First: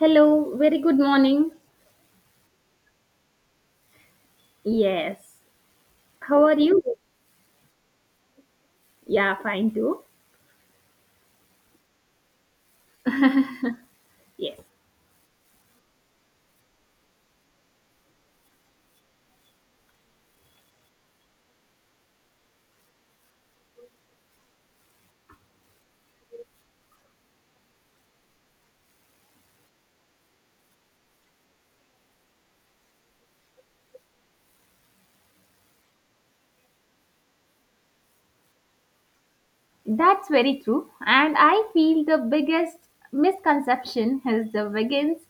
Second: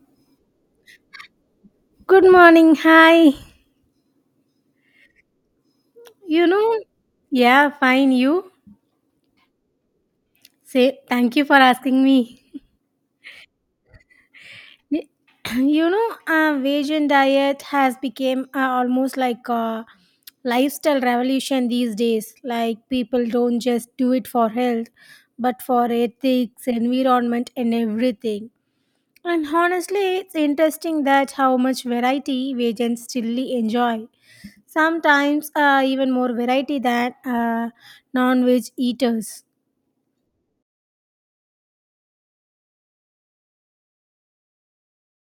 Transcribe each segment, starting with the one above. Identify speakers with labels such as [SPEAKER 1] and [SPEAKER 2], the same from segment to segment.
[SPEAKER 1] Hello, very good morning.
[SPEAKER 2] Good morning. Hi.
[SPEAKER 1] Yes. How
[SPEAKER 2] You
[SPEAKER 1] are you?
[SPEAKER 2] know, yeah, fine. You
[SPEAKER 1] Yeah, fine too.
[SPEAKER 2] say thank you for asking me.
[SPEAKER 1] Yes.
[SPEAKER 2] Y- You know, vegan diet has become almost like a lifestyle revolution these days. Like people don't just do it for health, but for ethics, environment, and everything. And honestly, it's interesting that how much variety vegans still enjoy sometimes, even more variety than non-veg eaters.
[SPEAKER 1] That's very true. And I feel the biggest misconception is the vegans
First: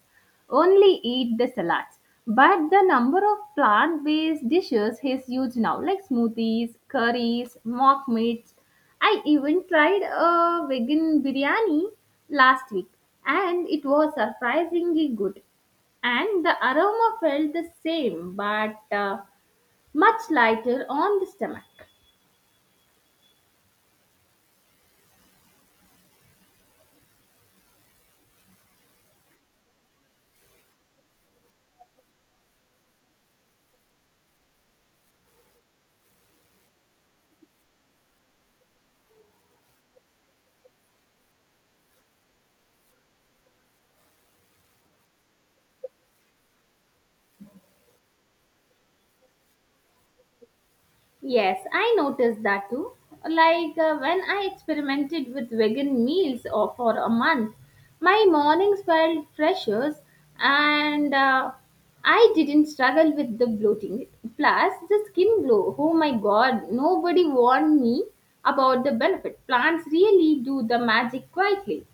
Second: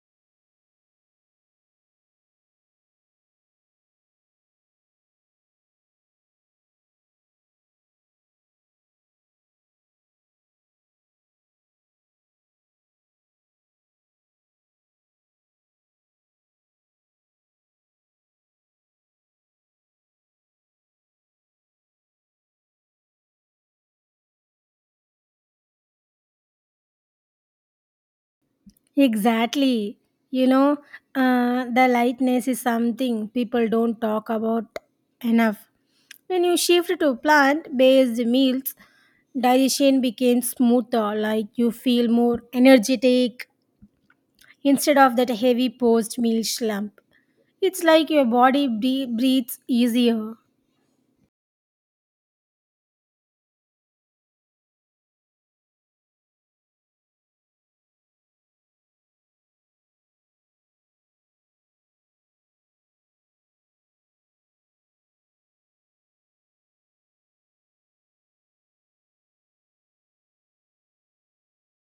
[SPEAKER 1] only eat the salads. But the number of plant based dishes is huge now, like smoothies, curries, mock meats. I even tried a vegan biryani last week and it was surprisingly good. And the aroma felt the same but much lighter on the stomach.
[SPEAKER 2] Exactly. you know the lightness is something people don't talk about enough. When you shift to plant-based meals, digestion becomes smoother. Like you feel more energetic instead of that heavy post-meal slump. It's like your body breathes easier.
[SPEAKER 1] Yes, I noticed that too. Like when I experimented with vegan meals or for a month, my mornings felt fresher and I didn't struggle with the bloating. Plus, the skin glow. Oh my god, nobody warned me about the benefit. Plants really do the magic quietly.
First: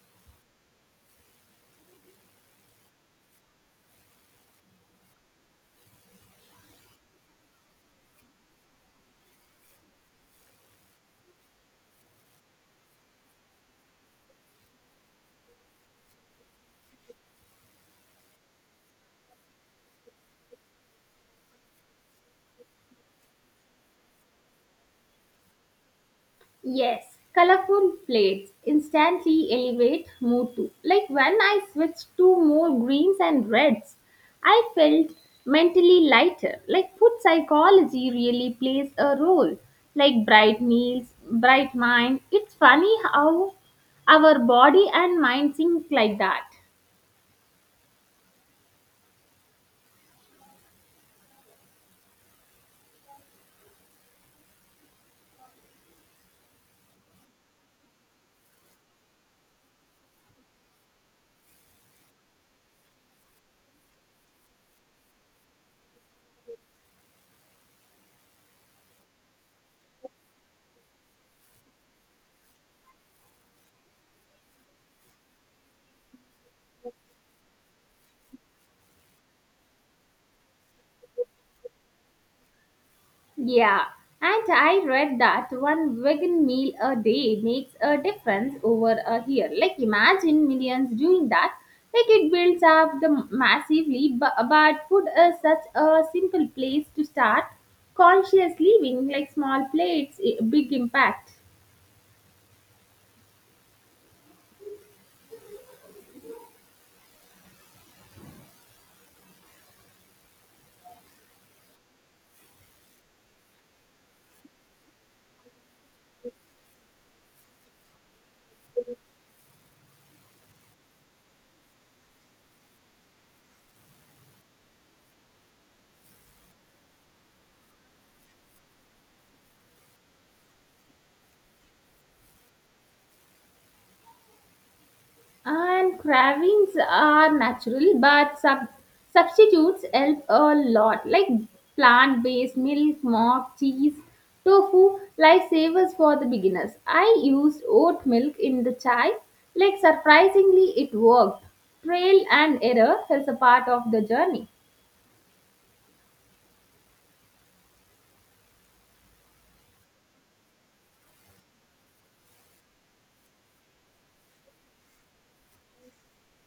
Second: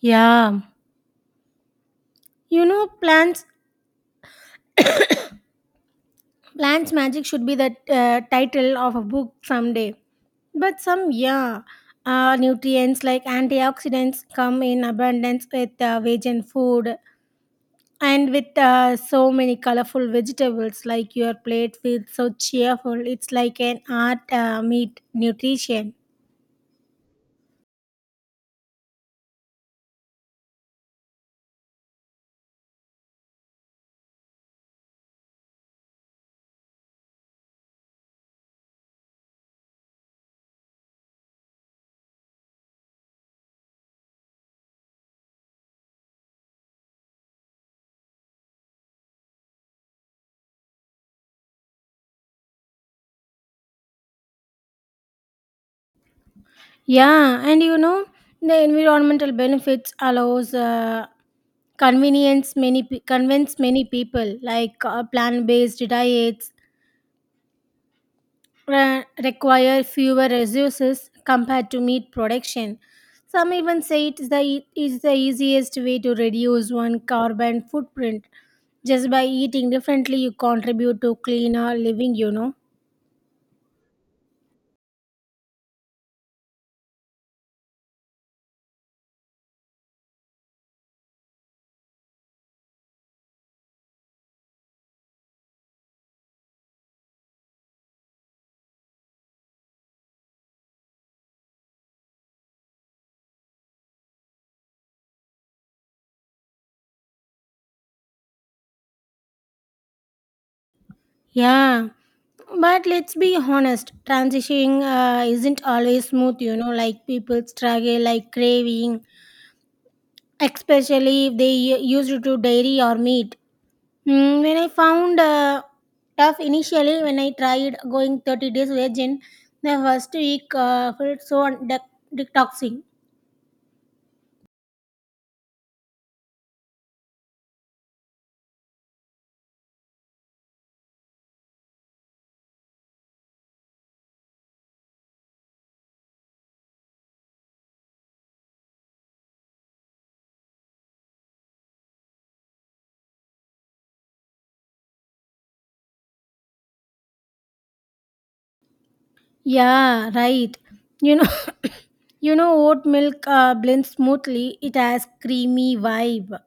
[SPEAKER 2] Yeah. You know, plants. Plants Magic should be the, title of a book someday. But some, yeah, nutrients like antioxidants come in abundance with vegan food and with, so many colorful vegetables. Like your plate feels so cheerful. It's like an art meet nutrition.
[SPEAKER 1] Yes, colorful plates instantly elevate mood too. Like when I switched to more greens and reds, I felt mentally lighter. Like food psychology really plays a role. Like bright meals, bright mind. It's funny how our body and mind sync like that.
[SPEAKER 2] Yeah, and you know the environmental benefits allows, convenience, convince many people like, plant based diets require fewer resources compared to meat production. Some even say it is is the easiest way to reduce one carbon footprint. Just by eating differently, you contribute to cleaner living, you know.
[SPEAKER 1] Yeah, and I read that one vegan meal a day makes a difference over a year. Like, imagine millions doing that. Like, it builds up the massively, but food is such a simple place to start conscious living, like small plates, big impact.
[SPEAKER 2] Yeah, but let's be honest, transitioning isn't always smooth, you know, like people struggle, like craving, especially if they used to dairy or meat. Mm, when I found tough initially, when I tried going 30 days vegan, the first week felt so detoxing.
[SPEAKER 1] And cravings are natural, but substitutes help a lot, like plant based milk, mock, cheese, tofu, lifesavers for the beginners. I used oat milk in the chai, like surprisingly, it worked. Trail and error is a part of the journey.
[SPEAKER 2] Yeah, right. You know, you know, oat milk blends smoothly. It has creamy vibe.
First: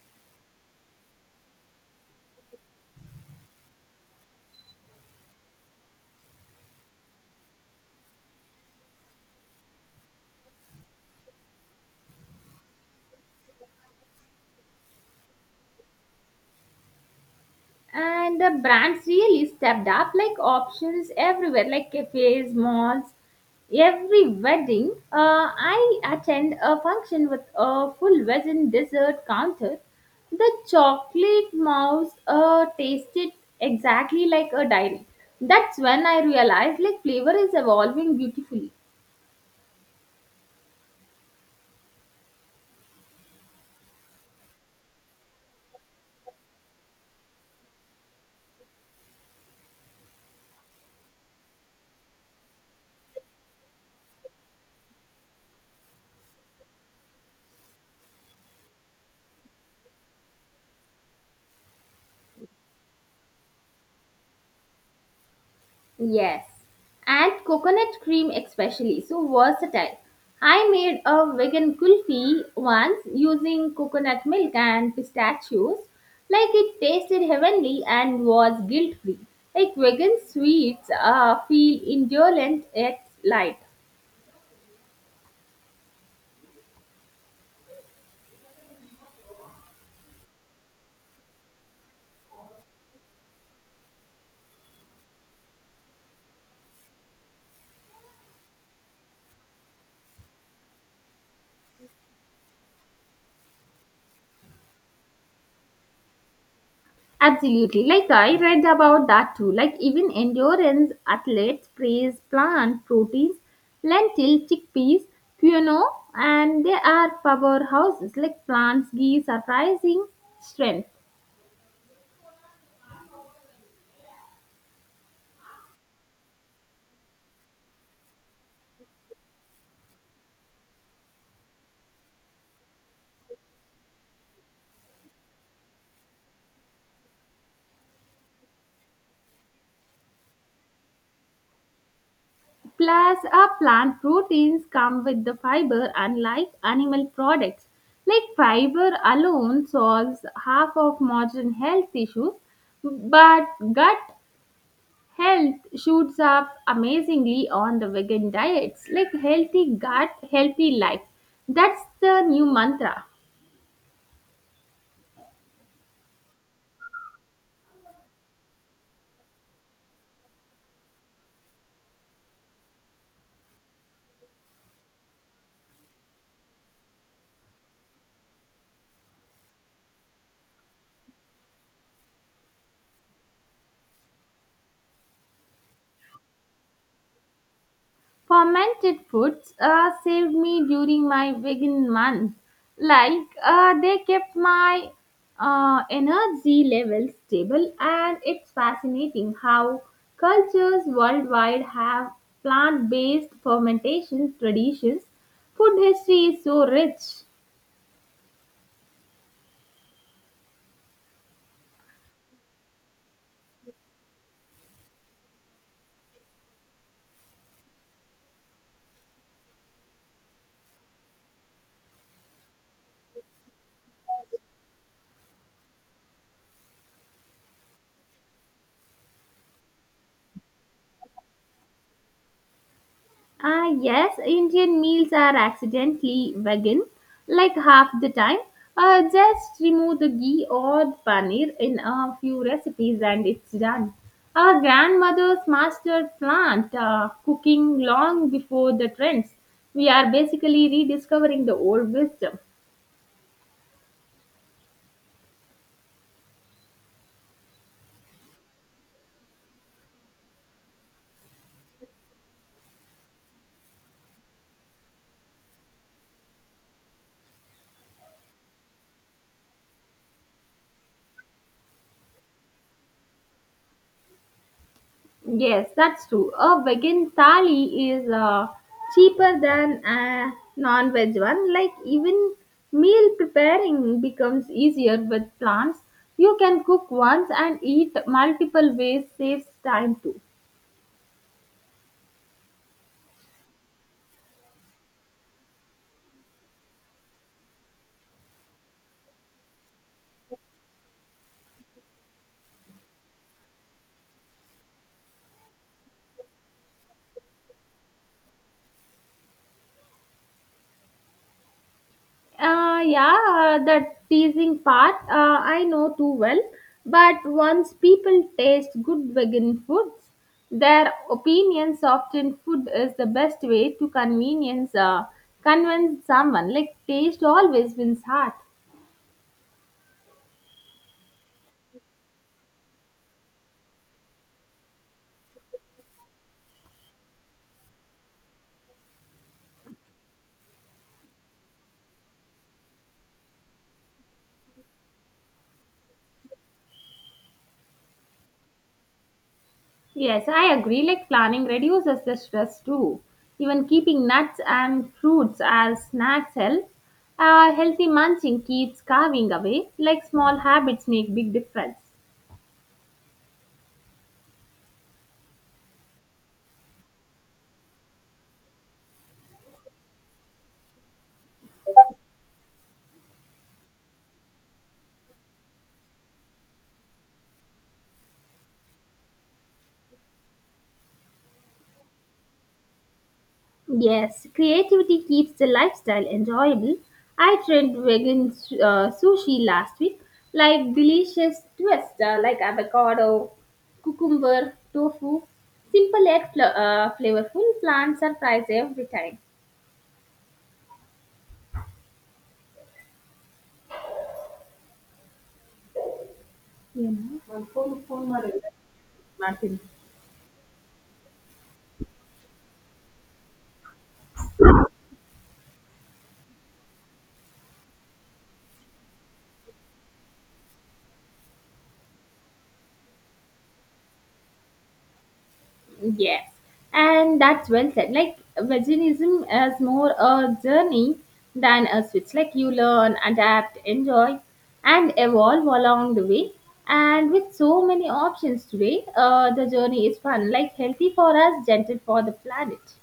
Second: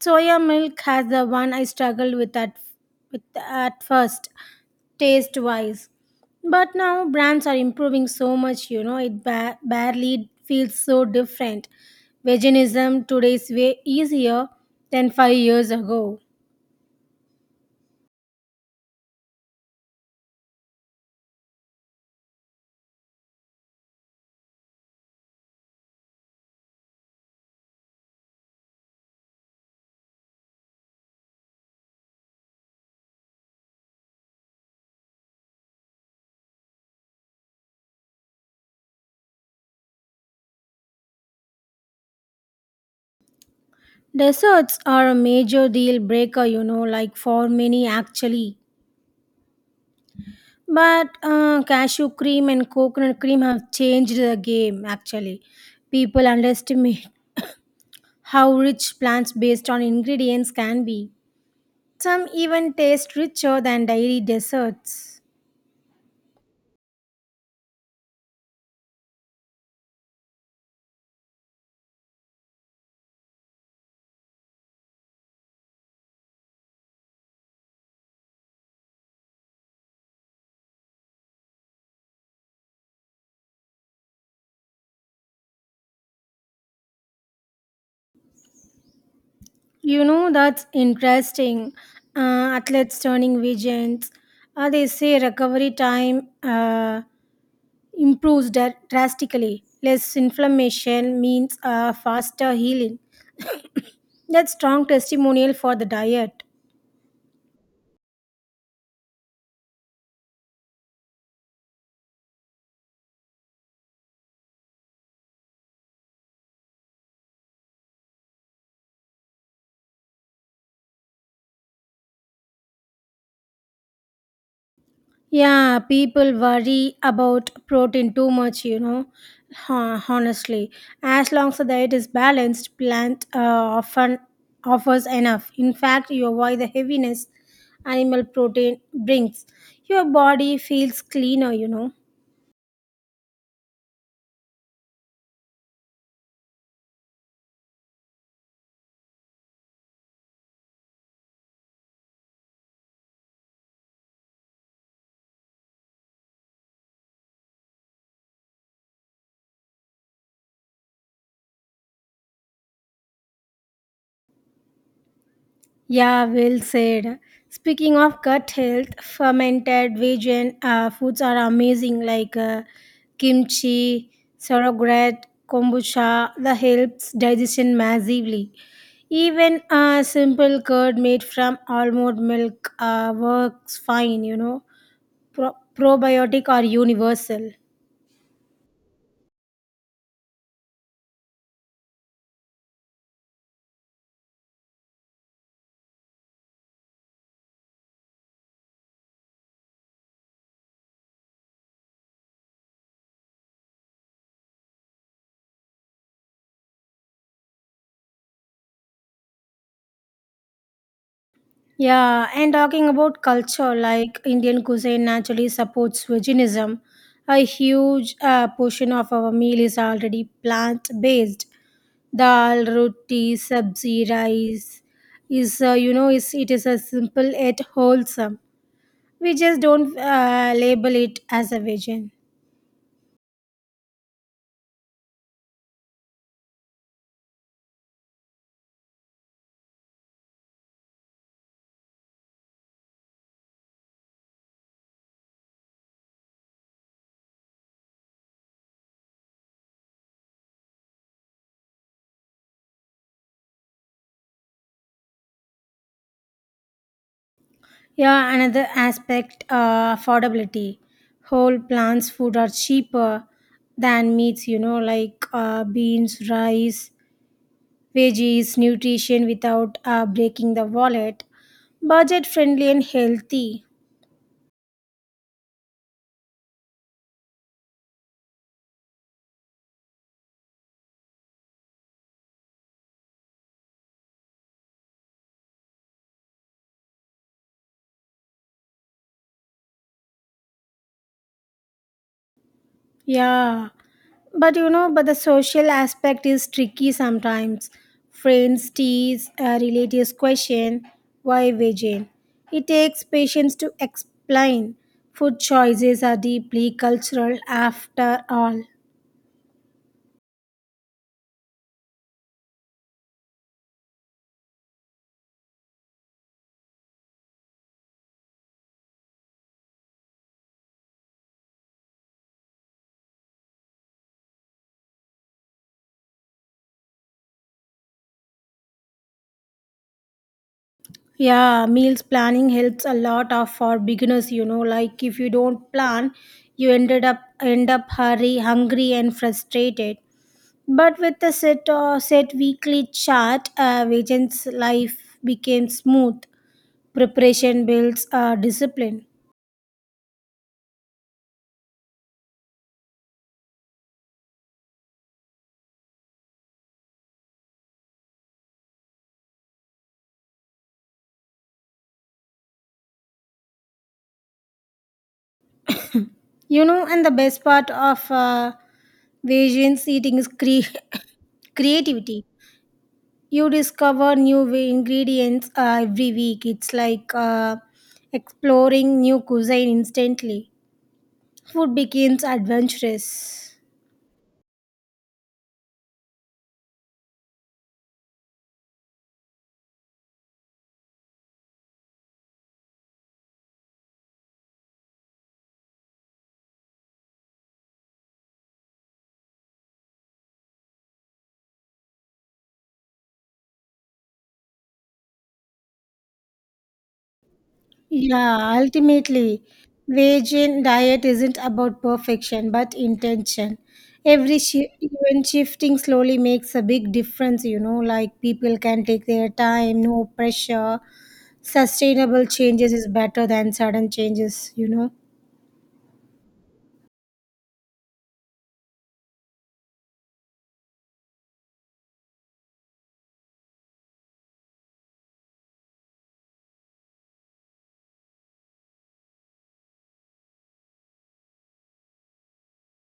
[SPEAKER 2] Soya milk has the one I struggled with at first. Taste wise, but now brands are improving so much, you know, it barely feels so different. Veganism today is way easier than 5 years ago.
[SPEAKER 1] And the brands really stepped up, like options everywhere, like cafes, malls. Every wedding I attend a function with a full vegan dessert counter. The chocolate mouse tasted exactly like a diary. That's when I realized, like flavor is evolving beautifully.
[SPEAKER 2] Desserts are a major deal breaker, you know, like for many actually, but cashew cream and coconut cream have changed the game actually. People underestimate how rich plants based on ingredients can be. Some even taste richer than dairy desserts.
[SPEAKER 1] Yes, and coconut cream especially, so versatile. I made a vegan kulfi once using coconut milk and pistachios. Like it tasted heavenly and was guilt free. Like vegan sweets feel indolent yet light.
[SPEAKER 2] You know, that's interesting. Athletes turning vegans. They say recovery time improves drastically. Less inflammation means, faster healing. That's strong testimonial for the diet.
[SPEAKER 1] Absolutely. Like I read about that too. Like even endurance athletes praise plant proteins, lentil, chickpeas, quinoa, and they are powerhouses. Like plants give surprising strength.
[SPEAKER 2] Yeah, people worry about protein too much, you know, honestly. As long as the diet is balanced, plant, often offers enough. In fact, you avoid the heaviness animal protein brings. Your body feels cleaner, you know.
[SPEAKER 1] Plus, our plant proteins come with the fiber, unlike animal products. Like fiber alone solves half of modern health issues, but gut health shoots up amazingly on the vegan diets, like healthy gut, healthy life. That's the new mantra.
[SPEAKER 2] Yeah, well said. Speaking of gut health, fermented vegan, foods are amazing, like, kimchi, sauerkraut, kombucha. That helps digestion massively. Even a simple curd made from almond milk works fine, you know. Probiotic are universal.
[SPEAKER 1] Fermented foods saved me during my vegan month. Like they kept my energy level stable, and it's fascinating how cultures worldwide have plant based fermentation traditions. Food history is so rich.
[SPEAKER 2] Yeah, and talking about culture, like Indian cuisine naturally supports veganism. A huge portion of our meal is already plant based. Dal, roti, sabzi, rice is, it is a simple yet wholesome. We just don't label it as a vegan.
[SPEAKER 1] Ah, yes, Indian meals are accidentally vegan, like half the time. Just remove the ghee or the paneer in a few recipes and it's done. Our grandmothers mastered plant cooking long before the trends. We are basically rediscovering the old wisdom.
[SPEAKER 2] Yeah, another aspect, affordability. Whole plants food are cheaper than meats, you know, like, beans, rice, veggies, nutrition without breaking the wallet, budget friendly and healthy.
[SPEAKER 1] Yes, that's true. A vegan thali is cheaper than a non veg one. Like, even meal preparing becomes easier with plants. You can cook once and eat multiple ways, saves time too.
[SPEAKER 2] Yeah, but you know, but the social aspect is tricky sometimes. Friends tease, relatives question, why vegan? It takes patience to explain. Food choices are deeply cultural after all.
[SPEAKER 1] Yeah, that teasing part I know too well. But once people taste good vegan foods, their opinions often food is the best way to convenience convince someone. Like taste always wins heart.
[SPEAKER 2] Yeah, meals planning helps a lot of for beginners, you know, like if you don't plan, you end up hurry, hungry and frustrated. But with the set weekly chart, Vijay's life became smooth. Preparation builds discipline.
[SPEAKER 1] Yes, I agree. Like planning reduces the stress too. Even keeping nuts and fruits as snacks helps. Healthy munching keeps carving away. Like small habits make big difference.
[SPEAKER 2] You know, and the best part of Vijay's eating is creativity. You discover ingredients every week. It's like exploring new cuisine instantly. Food becomes adventurous.
[SPEAKER 1] Yes, creativity keeps the lifestyle enjoyable. I tried vegan sushi last week, like delicious twist like avocado, cucumber, tofu. Simple yet flavorful plants surprise every time. You
[SPEAKER 2] Yeah, ultimately,
[SPEAKER 1] know.
[SPEAKER 2] vegan diet isn't about perfection but intention. Every shi Even shifting slowly makes a big difference, you know, like people can take their time, no pressure. Sustainable changes is better than sudden changes, you know.
[SPEAKER 1] Yes, and that's well said. Like veganism is more a journey than a switch. Like you learn, adapt, enjoy, and evolve along the way. And with so many options today, the journey is fun. Like healthy for us, gentle for the planet.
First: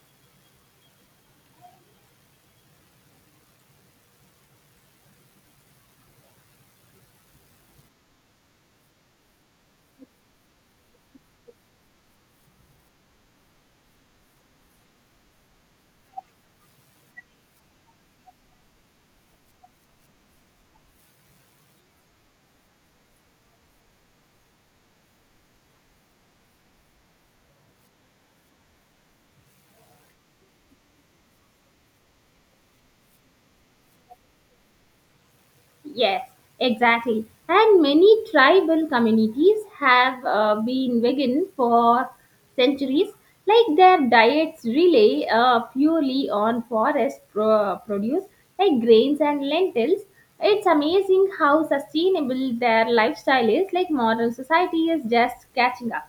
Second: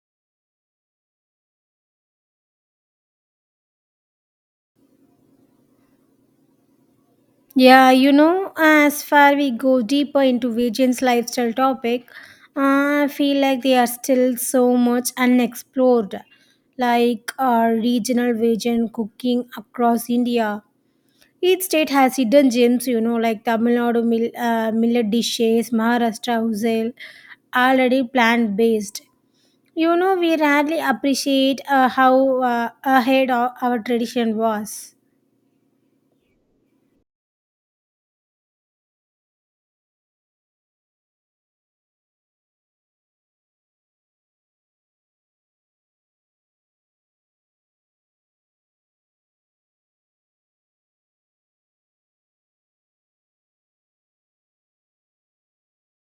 [SPEAKER 2] Yeah, you know, as far we go deeper into Vijay's lifestyle topic, I feel like they are still so much unexplored, like, regional Vijay cooking across India. Each state has hidden gems, you know, like Tamil Nadu millet dishes, Maharashtra usal, already plant based. You know, we rarely appreciate how ahead our tradition was.
[SPEAKER 1] Yes, exactly. And many tribal communities have been vegan for centuries. Like their diets rely purely on forest produce, like grains and lentils. It's amazing how sustainable their lifestyle is. Like modern society is just catching up.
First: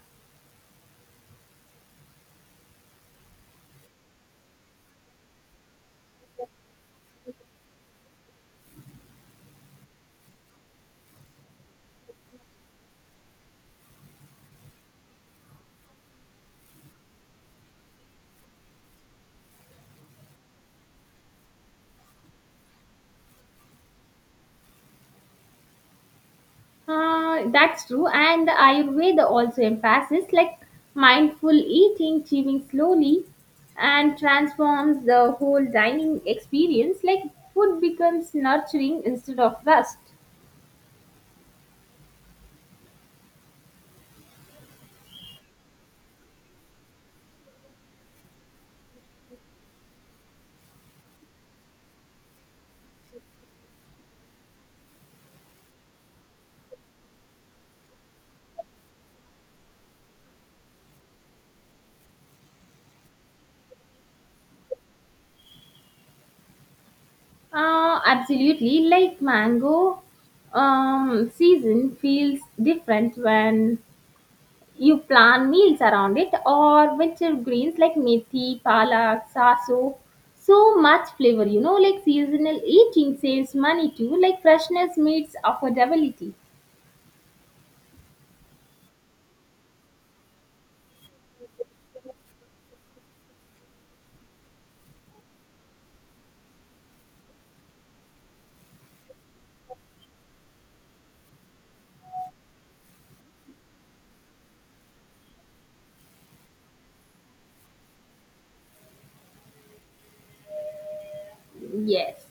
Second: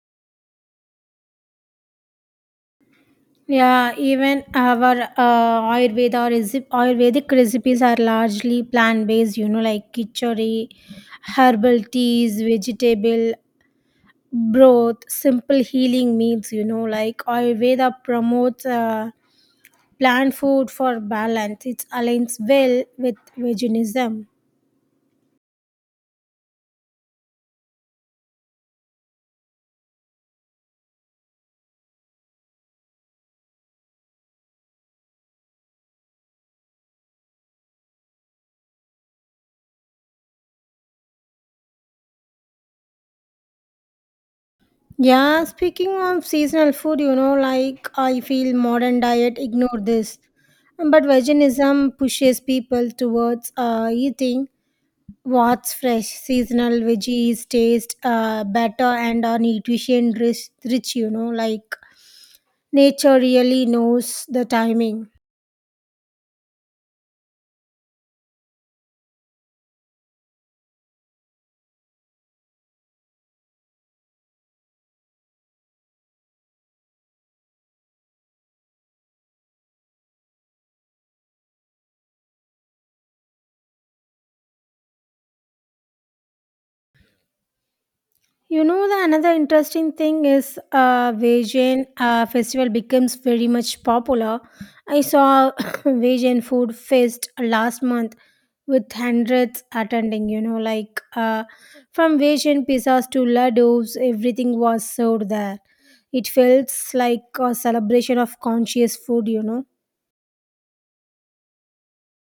[SPEAKER 2] Yeah, even our, Ayurveda Ayurvedic recipes are largely plant based, you know, like kichori, herbal teas, vegetable broth, simple healing meals, you know, like Ayurveda promotes, plant food for balance. It aligns well with veganism.
[SPEAKER 1] That's true. And the Ayurveda also emphasizes like mindful eating, chewing slowly, and transforms the whole dining experience. Like food becomes nurturing instead of rust.
[SPEAKER 2] Yeah, speaking of seasonal food, you know, like I feel modern diet ignore this. But veganism pushes people towards, eating what's fresh. Seasonal veggies taste better and are nutrition rich, you know, like nature really knows the timing.
[SPEAKER 1] Absolutely. Like mango season feels different when you plan meals around it, or winter greens like methi, palak, saso. So much flavor, like seasonal eating saves money too, like freshness meets affordability.
[SPEAKER 2] You know, the another interesting thing is, Vajayant festival becomes very much popular. I saw Vajayant food fest last month with hundreds attending. You know, like, from Vajayant pizzas to ladoos, everything was served there. It felt like a celebration of conscious food, you know.
[SPEAKER 1] Yes.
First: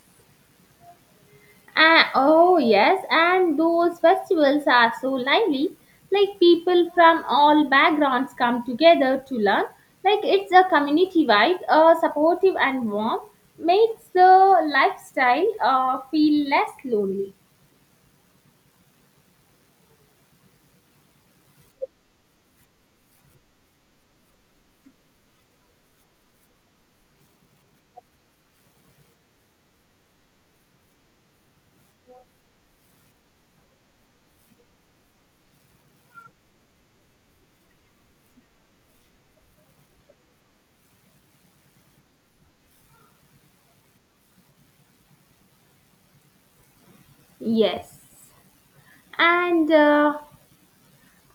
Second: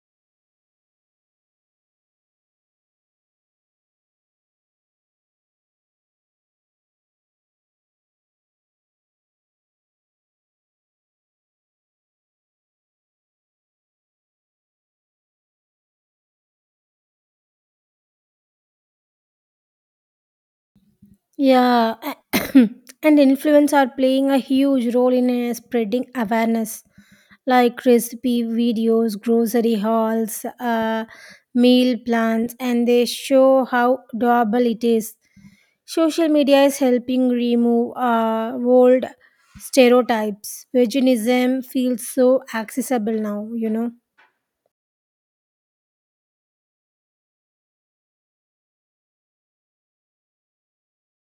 [SPEAKER 1] Oh, yes, and those festivals are so lively. Like people from all backgrounds come together to learn. Like it's a community vibe, supportive and warm, makes the lifestyle feel less lonely.
[SPEAKER 2] Yeah, and influence are playing a huge role in spreading awareness, like recipe videos, grocery hauls, meal plans, and they show how doable it is. Social media is helping remove old stereotypes. Veganism feels so accessible now, you know.
[SPEAKER 1] Yes. And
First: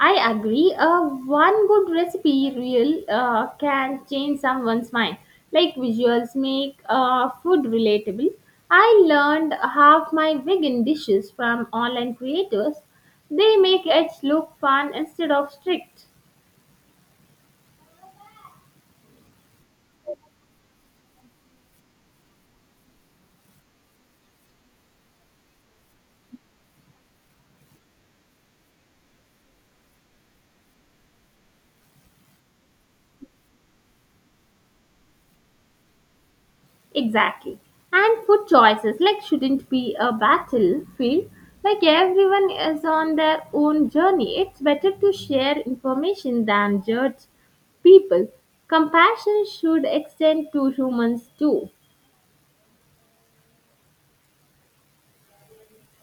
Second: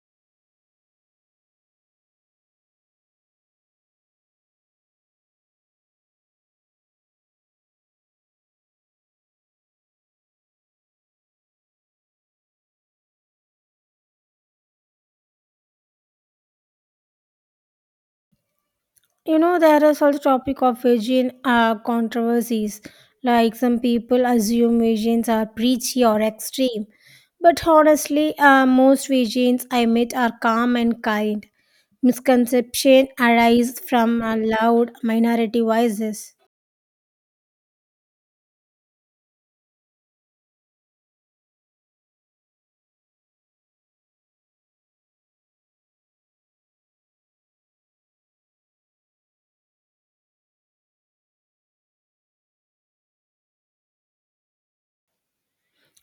[SPEAKER 1] I agree, one good recipe reel can change someone's mind. Like visuals make food relatable. I learned half my vegan dishes from online creators. They make it look fun instead of strict.
[SPEAKER 2] You know, there is also topic of Fijian controversies. Like some people assume Fijians are preachy or extreme, but honestly, most Fijians I meet are calm and kind. Misconception arise from loud minority voices.
[SPEAKER 1] Exactly. And food choices like shouldn't be a battlefield. Like everyone is on their own journey. It's better to share information than judge people. Compassion should extend to humans too.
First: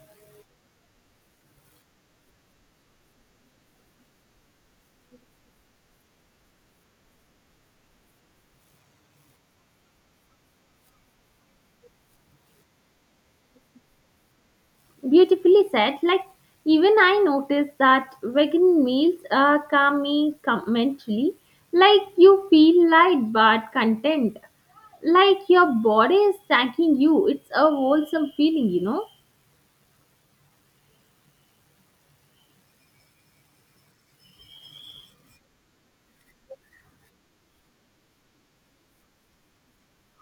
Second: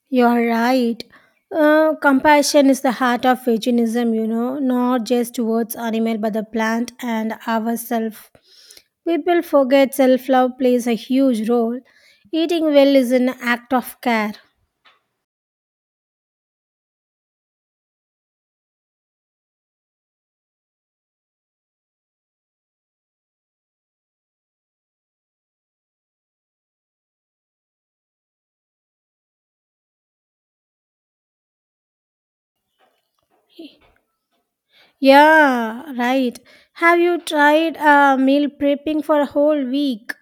[SPEAKER 2] You're right. Compassion is the heart of veganism, you know, not just towards animal but the plant and ourselves. People forget self love plays a huge role. Eating well is an act of care.
[SPEAKER 1] Beautifully said. Like even I noticed that vegan meals calm me mentally. Like you feel light but content. Like your body is thanking you. It's a wholesome feeling.
[SPEAKER 2] Yeah, right. Have you tried meal prepping for a whole week?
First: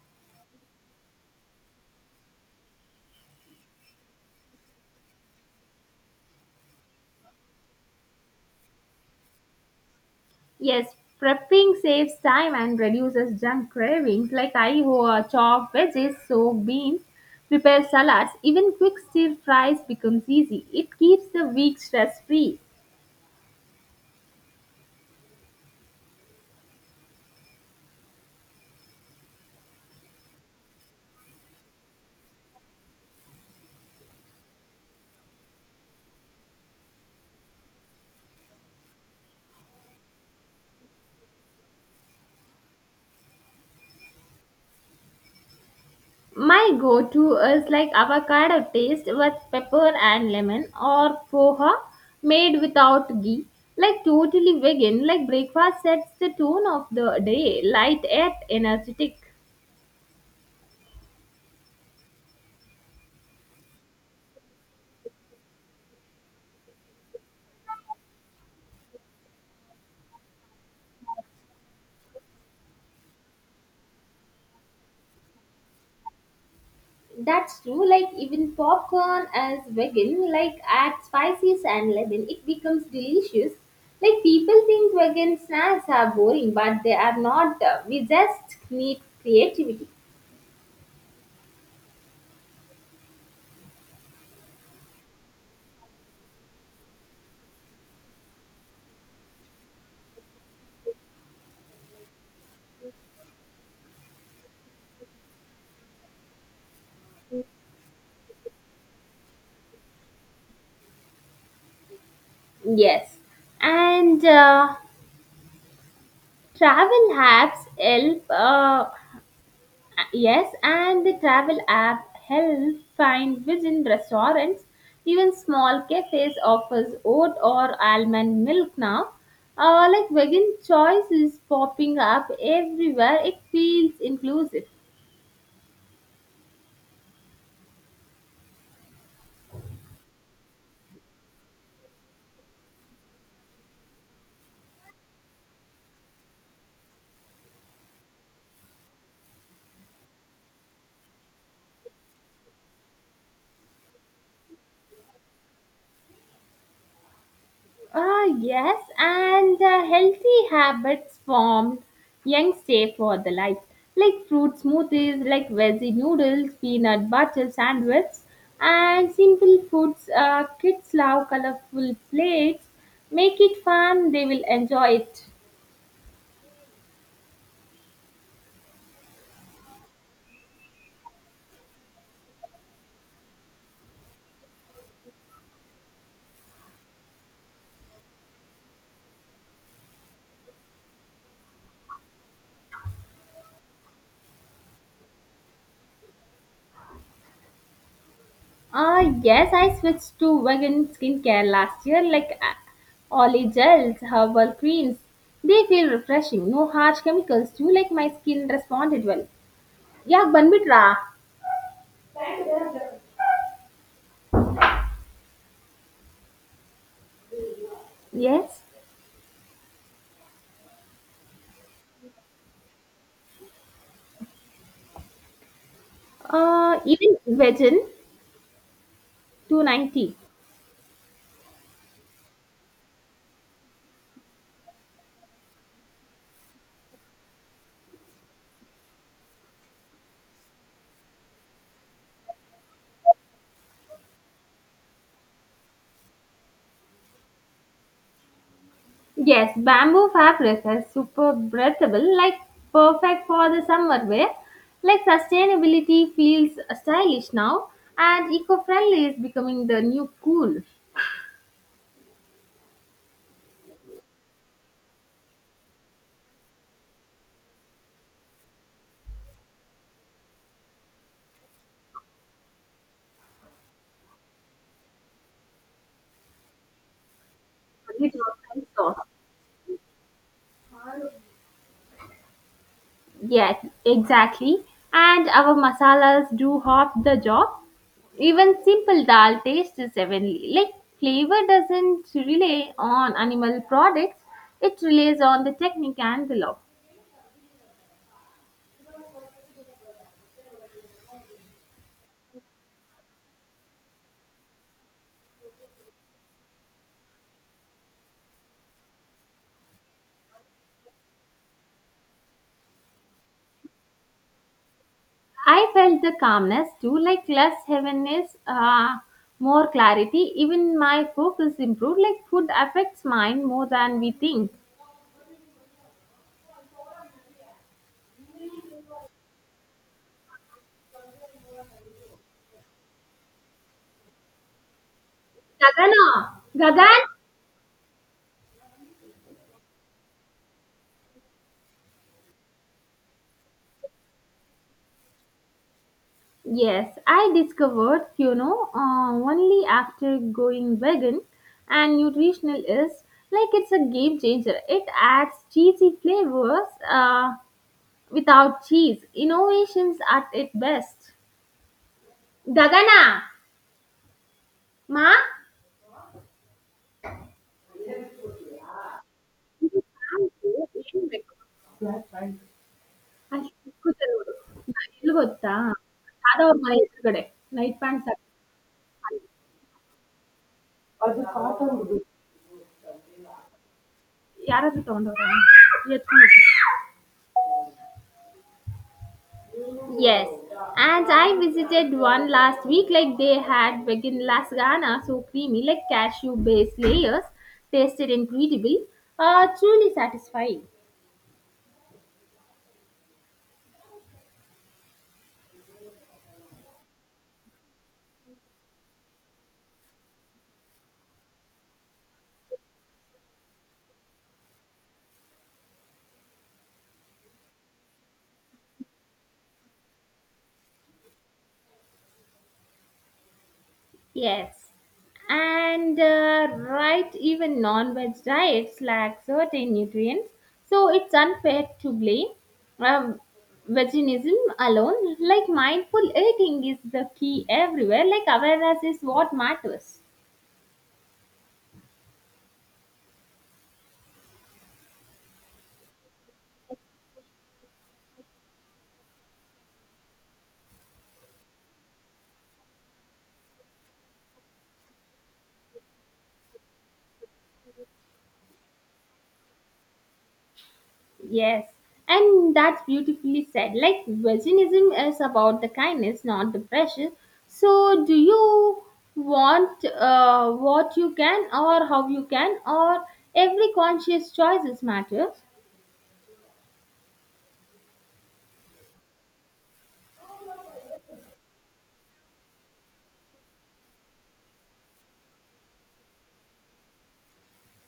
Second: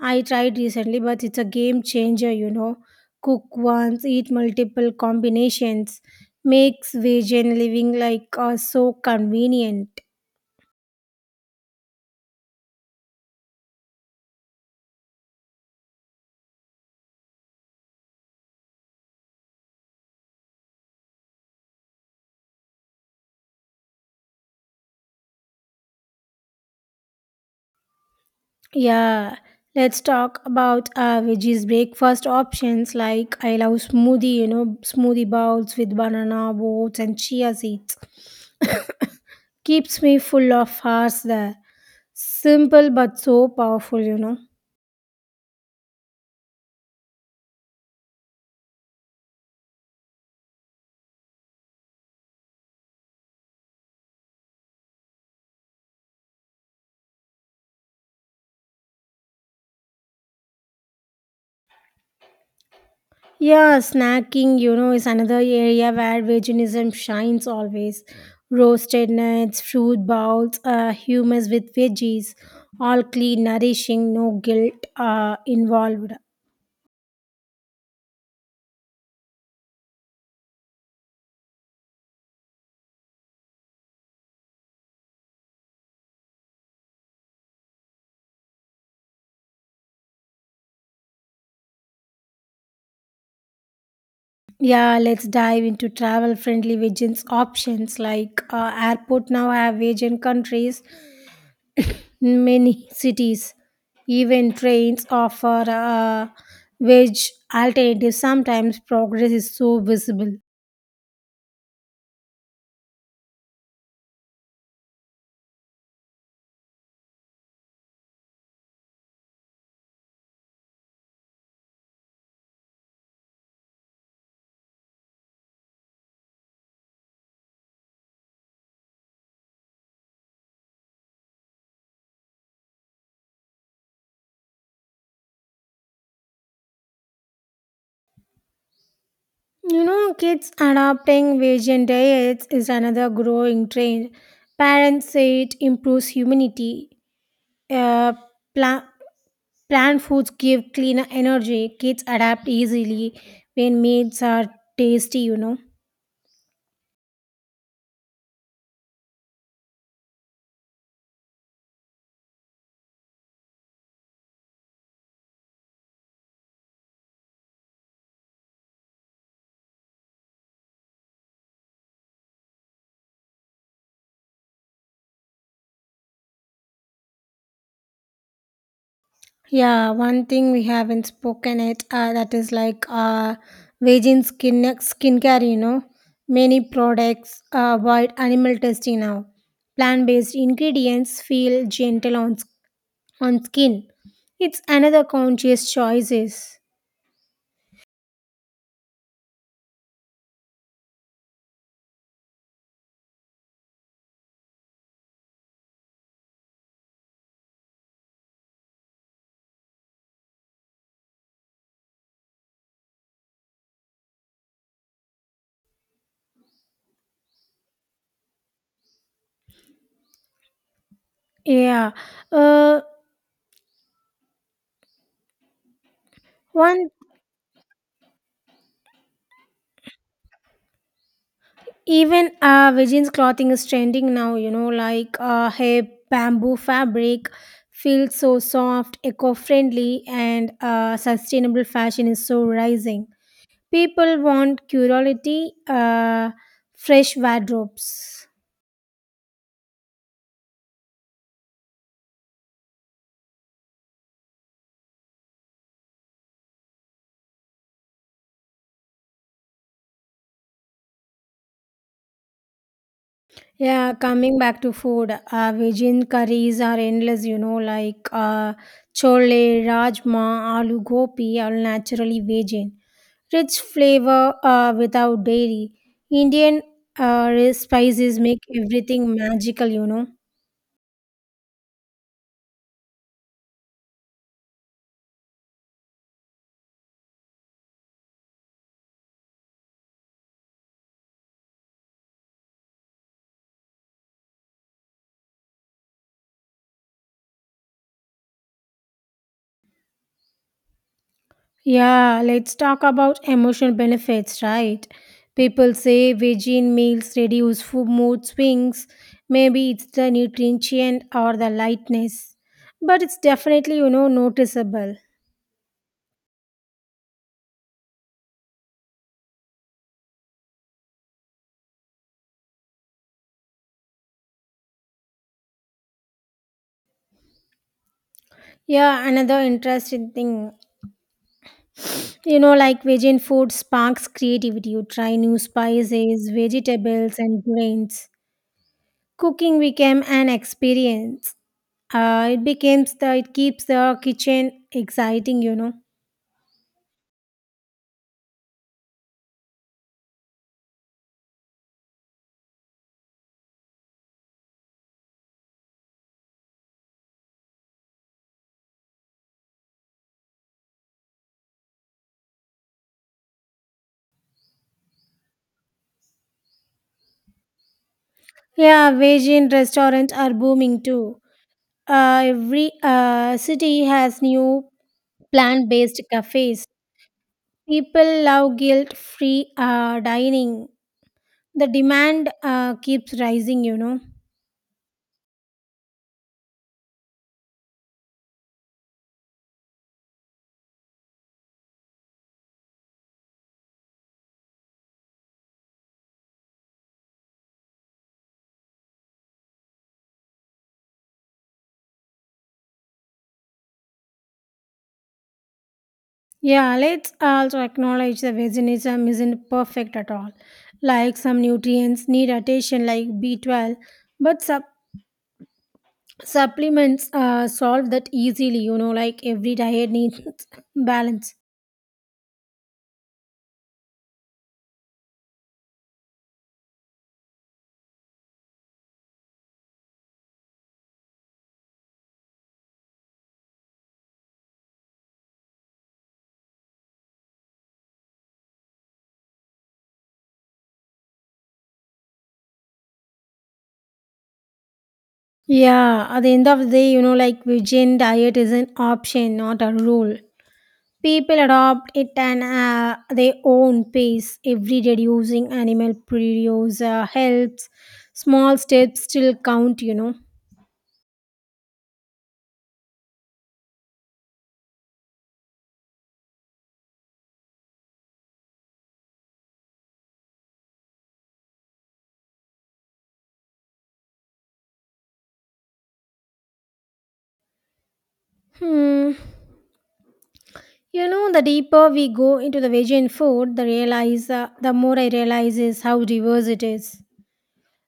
[SPEAKER 2] I tried recently, but it's a game changer, you know. Cook once, eat multiple combinations, makes vegan living like so convenient.
[SPEAKER 1] Yes, prepping saves time and reduces junk cravings, like I chop veggies, soak beans, prepare salads. Even quick stir fries becomes easy. It keeps the week stress free.
[SPEAKER 2] Yeah, let's talk about veggies breakfast options. Like I love smoothie, you know, smoothie bowls with banana, oats, and chia seeds. Keeps me full of hearts there. Simple but so powerful, you know.
[SPEAKER 1] My go to is like avocado taste with pepper and lemon, or poha made without ghee. Like totally vegan, like breakfast sets the tone of the day, light yet energetic.
[SPEAKER 2] Yeah, snacking, you know, is another area where veganism shines always. Roasted nuts, fruit bowls, hummus with veggies, all clean, nourishing, no guilt involved.
[SPEAKER 1] That's true. Like even popcorn as vegan, like add spices and lemon, it becomes delicious. Like people think vegan snacks are boring, but they are not. We just need creativity.
[SPEAKER 2] Yeah, let's dive into travel friendly vegans options like, airport now have vegan countries many cities. Even trains offer, veg alternatives. Sometimes progress is so visible.
[SPEAKER 1] Yes, and travel apps help. Yes, and the travel app help find vegan restaurants. Even small cafes offers oat or almond milk now. Like vegan choice is popping up everywhere. It feels inclusive.
[SPEAKER 2] You know, kids adopting vegan diets is another growing trend. Parents say it improves humanity. Uh, pla- Plant foods give cleaner energy. Kids adapt easily when meals are tasty, you know.
[SPEAKER 1] Yes, and healthy habits formed young stay for the life, like fruit smoothies, like veggie noodles, peanut butter sandwiches, and simple foods. Kids love colorful plates. Make it fun; they will enjoy it.
[SPEAKER 2] Yeah, one thing we haven't spoken it that is like, vegan skin skincare. You know, many products avoid animal testing now. Plant-based ingredients feel gentle on skin. It's another conscious choices.
[SPEAKER 1] Yes, I switched to vegan skincare last year, like olive gels, herbal creams. They feel refreshing, no harsh chemicals too. Like my skin responded well. Yeah, ban bit raha. Yes,
[SPEAKER 2] Yeah, uh, one
[SPEAKER 1] even Vegin 290.
[SPEAKER 2] even uh, virgin's clothing is trending now, you know, like, uh, hey, bamboo fabric feels so soft, eco-friendly, and uh, sustainable fashion is so rising. People want curiosity, uh, fresh wardrobes.
[SPEAKER 1] Yes, bamboo fabric is super breathable, like perfect for the summer wear. Like sustainability feels stylish now, and eco-friendly is becoming the new cool. What
[SPEAKER 2] Yeah, coming back to food, Vijin curries are endless, you know, like, chole, rajma, aloo gopi are naturally Vijin. Rich flavor without dairy. Indian,
[SPEAKER 1] do you
[SPEAKER 2] spices make
[SPEAKER 1] think, Tom?
[SPEAKER 2] everything magical, you know.
[SPEAKER 1] Yes, exactly. And our masalas do half the job. Even simple dal tastes heavenly. Like flavor doesn't rely on animal products, it relies on the technique and the love.
[SPEAKER 2] Yeah, let's talk about emotional benefits, right? People say vegan meals reduce food mood swings. Maybe it's the nutrition or the lightness, but it's definitely, you know, noticeable.
[SPEAKER 1] I felt the calmness too, like less heaviness, more clarity. Even my focus improved. Like food affects mind more than we think.
[SPEAKER 2] Yeah, another interesting thing, you know, like vegan food sparks creativity. You try new
[SPEAKER 1] Gagana,
[SPEAKER 2] spices,
[SPEAKER 1] Gagan.
[SPEAKER 2] vegetables, and grains. Cooking became an experience. It keeps the kitchen exciting, you know.
[SPEAKER 1] Yes, I discovered quinoa only after going vegan and nutritionalist. Like it's a game changer. It adds cheesy flavors without cheese. Innovations at its best. Gagana, ma.
[SPEAKER 2] Yeah, veg in restaurants are booming too. Every
[SPEAKER 1] ಅಷ್ಟ್
[SPEAKER 2] city
[SPEAKER 1] ಕೂತಲ್ಲಿ
[SPEAKER 2] has
[SPEAKER 1] ನೋಡು.
[SPEAKER 2] new
[SPEAKER 1] ನಾ ಎಲ್ಲಿ ಗೊತ್ತಾ
[SPEAKER 2] plant-based
[SPEAKER 1] ಯಾವ್ದೋ
[SPEAKER 2] cafes.
[SPEAKER 1] ಮನೆ ಎದುರುಗಡೆ night pants
[SPEAKER 2] People love guilt-free dining. The demand keeps rising, you know.
[SPEAKER 1] ಯಾರಾದ್ರೂ ತಗೊಂಡವ್ರ ಎತ್ಕೊಂಡು. Yes, and I visited one last week. Like they had vegan lasagna, so creamy, like cashew-based layers. Tasted incredible. Truly satisfying.
[SPEAKER 2] Yeah, let's also acknowledge that veganism isn't perfect at all. Like some nutrients need attention, like B12, but supplements solve that easily, you know, like every diet needs balance.
[SPEAKER 1] Yes, and right, even non-veg diets lack certain nutrients, so it's unfair to blame um, veganism alone. Like mindful eating is the key everywhere. Like awareness is what matters.
[SPEAKER 2] Yeah, at the end of the day, you know, like vegan diet is an option, not a rule. People adopt it and their own pace. Every reducing animal produce helps. Small steps still count, you know.
[SPEAKER 1] Yes, and that's beautifully said. Like veganism is about the kindness, not the pressure. So, do you want what you can, or how you can, or every conscious choices matter?
[SPEAKER 2] Hmm. You know, the deeper we go into the vegan food, the more I realize is how diverse it is.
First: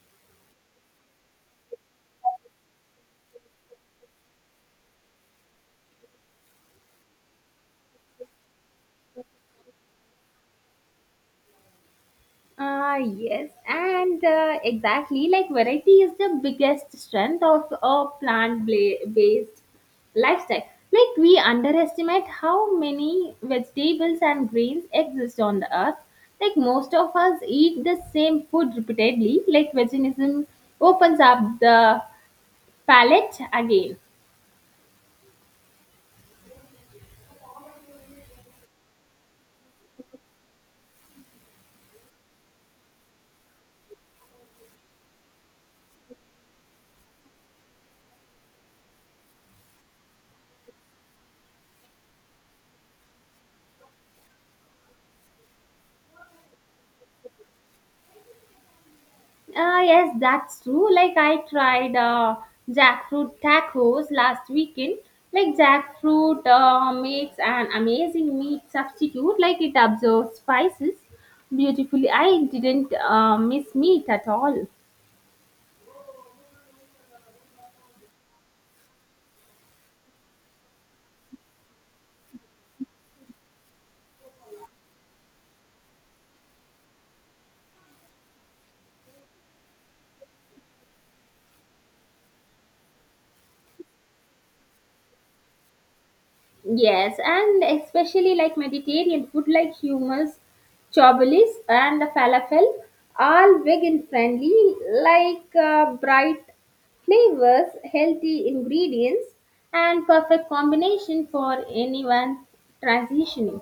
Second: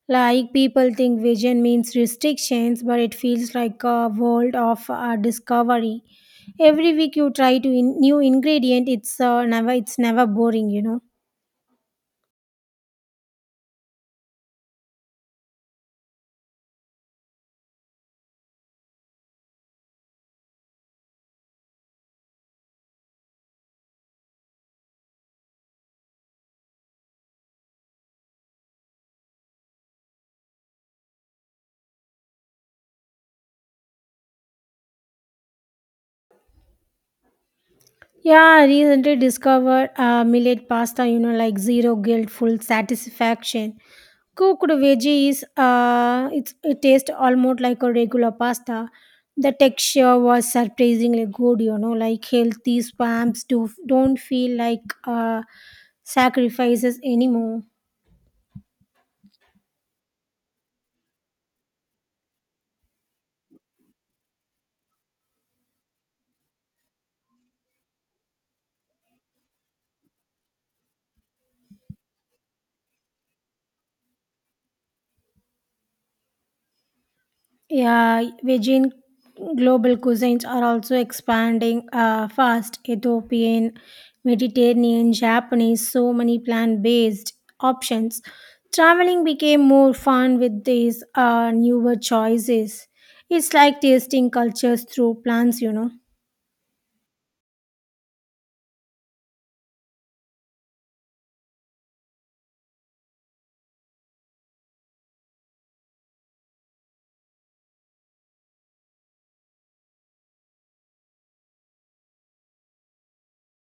[SPEAKER 2] Like people think vision means restrictions, but it feels like a world of discovery. Every week you try to new ingredient. It's never boring, you know.
[SPEAKER 1] Ah, yes, and exactly like variety is the biggest strength of a plant based lifestyle. Like, we underestimate how many vegetables and grains exist on the earth. Like, most of us eat the same food repeatedly, like, veganism opens up the palate again.
[SPEAKER 2] Yeah, I recently discovered millet pasta, you know, like zero guilt, full satisfaction. Cooked veggies, it tastes almost like a regular pasta. The texture was surprisingly good, you know, like healthy spams don't feel like sacrifices anymore.
[SPEAKER 1] Yes, that's true. Like I tried jackfruit tacos last weekend. Like jackfruit makes an amazing meat substitute. Like it absorbs spices beautifully. I didn't miss meat at all.
[SPEAKER 2] Yeah, Veggian global cuisines are also expanding fast. Ethiopian, Mediterranean, Japanese, so many plant based options. Traveling became more fun with these newer choices. It's like tasting cultures through plants, you know.
[SPEAKER 1] Yes, and especially like Mediterranean food like hummus, chobolis, and the falafel, all vegan friendly, like bright flavors, healthy ingredients, and perfect combination for anyone transitioning.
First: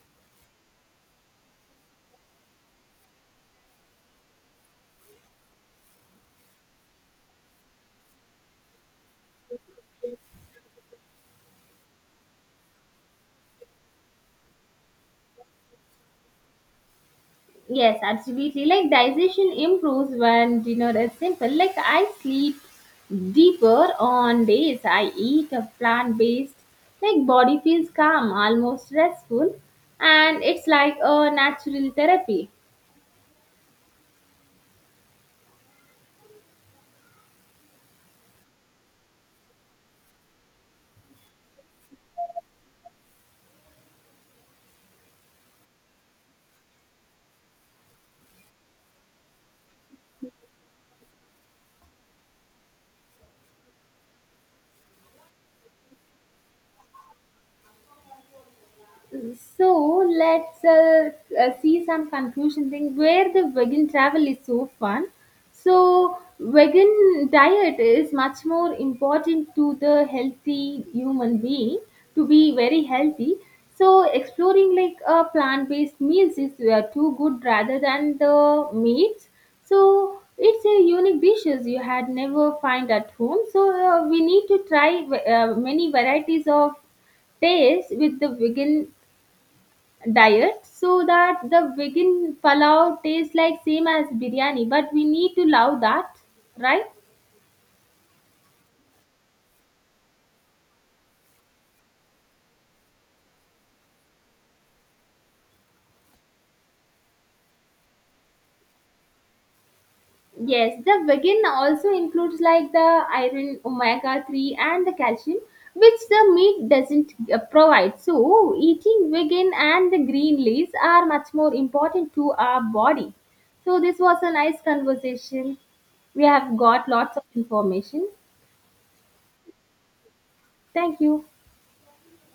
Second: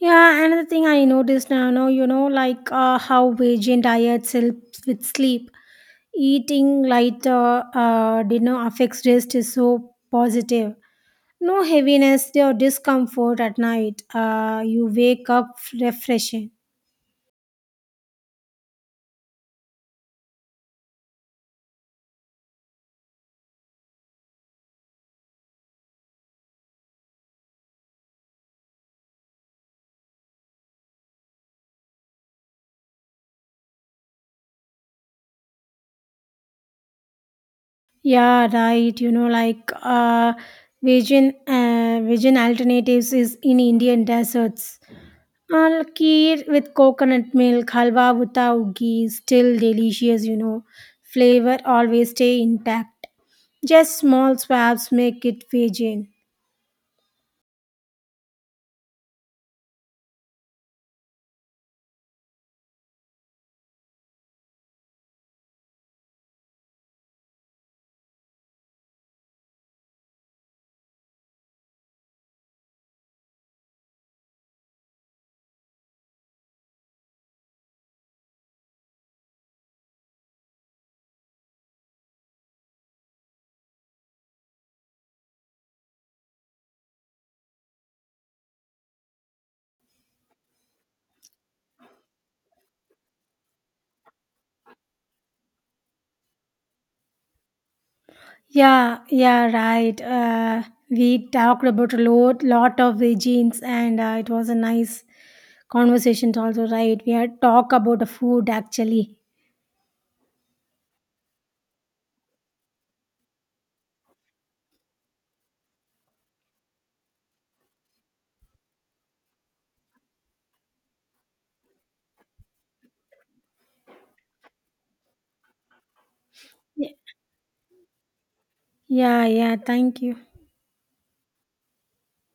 [SPEAKER 2] Yeah, another thing I noticed now, no, you know, like, how Veggian diets helps with sleep. Eating lighter dinner affects rest is so positive. No heaviness or discomfort at night. You wake up refreshing.
[SPEAKER 1] Yes, absolutely. Like digestion improves when dinner is simple. Like I sleep deeper on days I eat a plant based. Like body feels calm, almost restful, and it's like a natural therapy.
[SPEAKER 2] Yeah, right. You know, like, vegan alternatives is in Indian deserts. Kheer with coconut milk, halwa without ghee, still delicious. You know, flavor always stay intact. Just small swaps make it vegan.
[SPEAKER 1] So let's see some conclusion thing where the vegan travel is so fun. So vegan diet is much more important to the healthy human being to be very healthy. So exploring like a plant-based meals is too good rather than the meats. So it's a unique dishes you had never find at home. So we need to try many varieties of taste with the vegan diet, so that the vegan palau tastes like same as biryani, but we need to love that, right?
[SPEAKER 2] Yeah, right. We talked about lot of the genes, and it was a nice conversation. Also, right? We had talk about the food actually.
[SPEAKER 1] Yes, the vegan also includes like the iron, omega 3, and the calcium, which the meat doesn't provide. So eating vegan and the green leaves are much more important to our body. So this was a nice conversation. We have got
[SPEAKER 2] Y-
[SPEAKER 1] lots of information.
[SPEAKER 2] yeah. Thank you.
[SPEAKER 1] Thank you.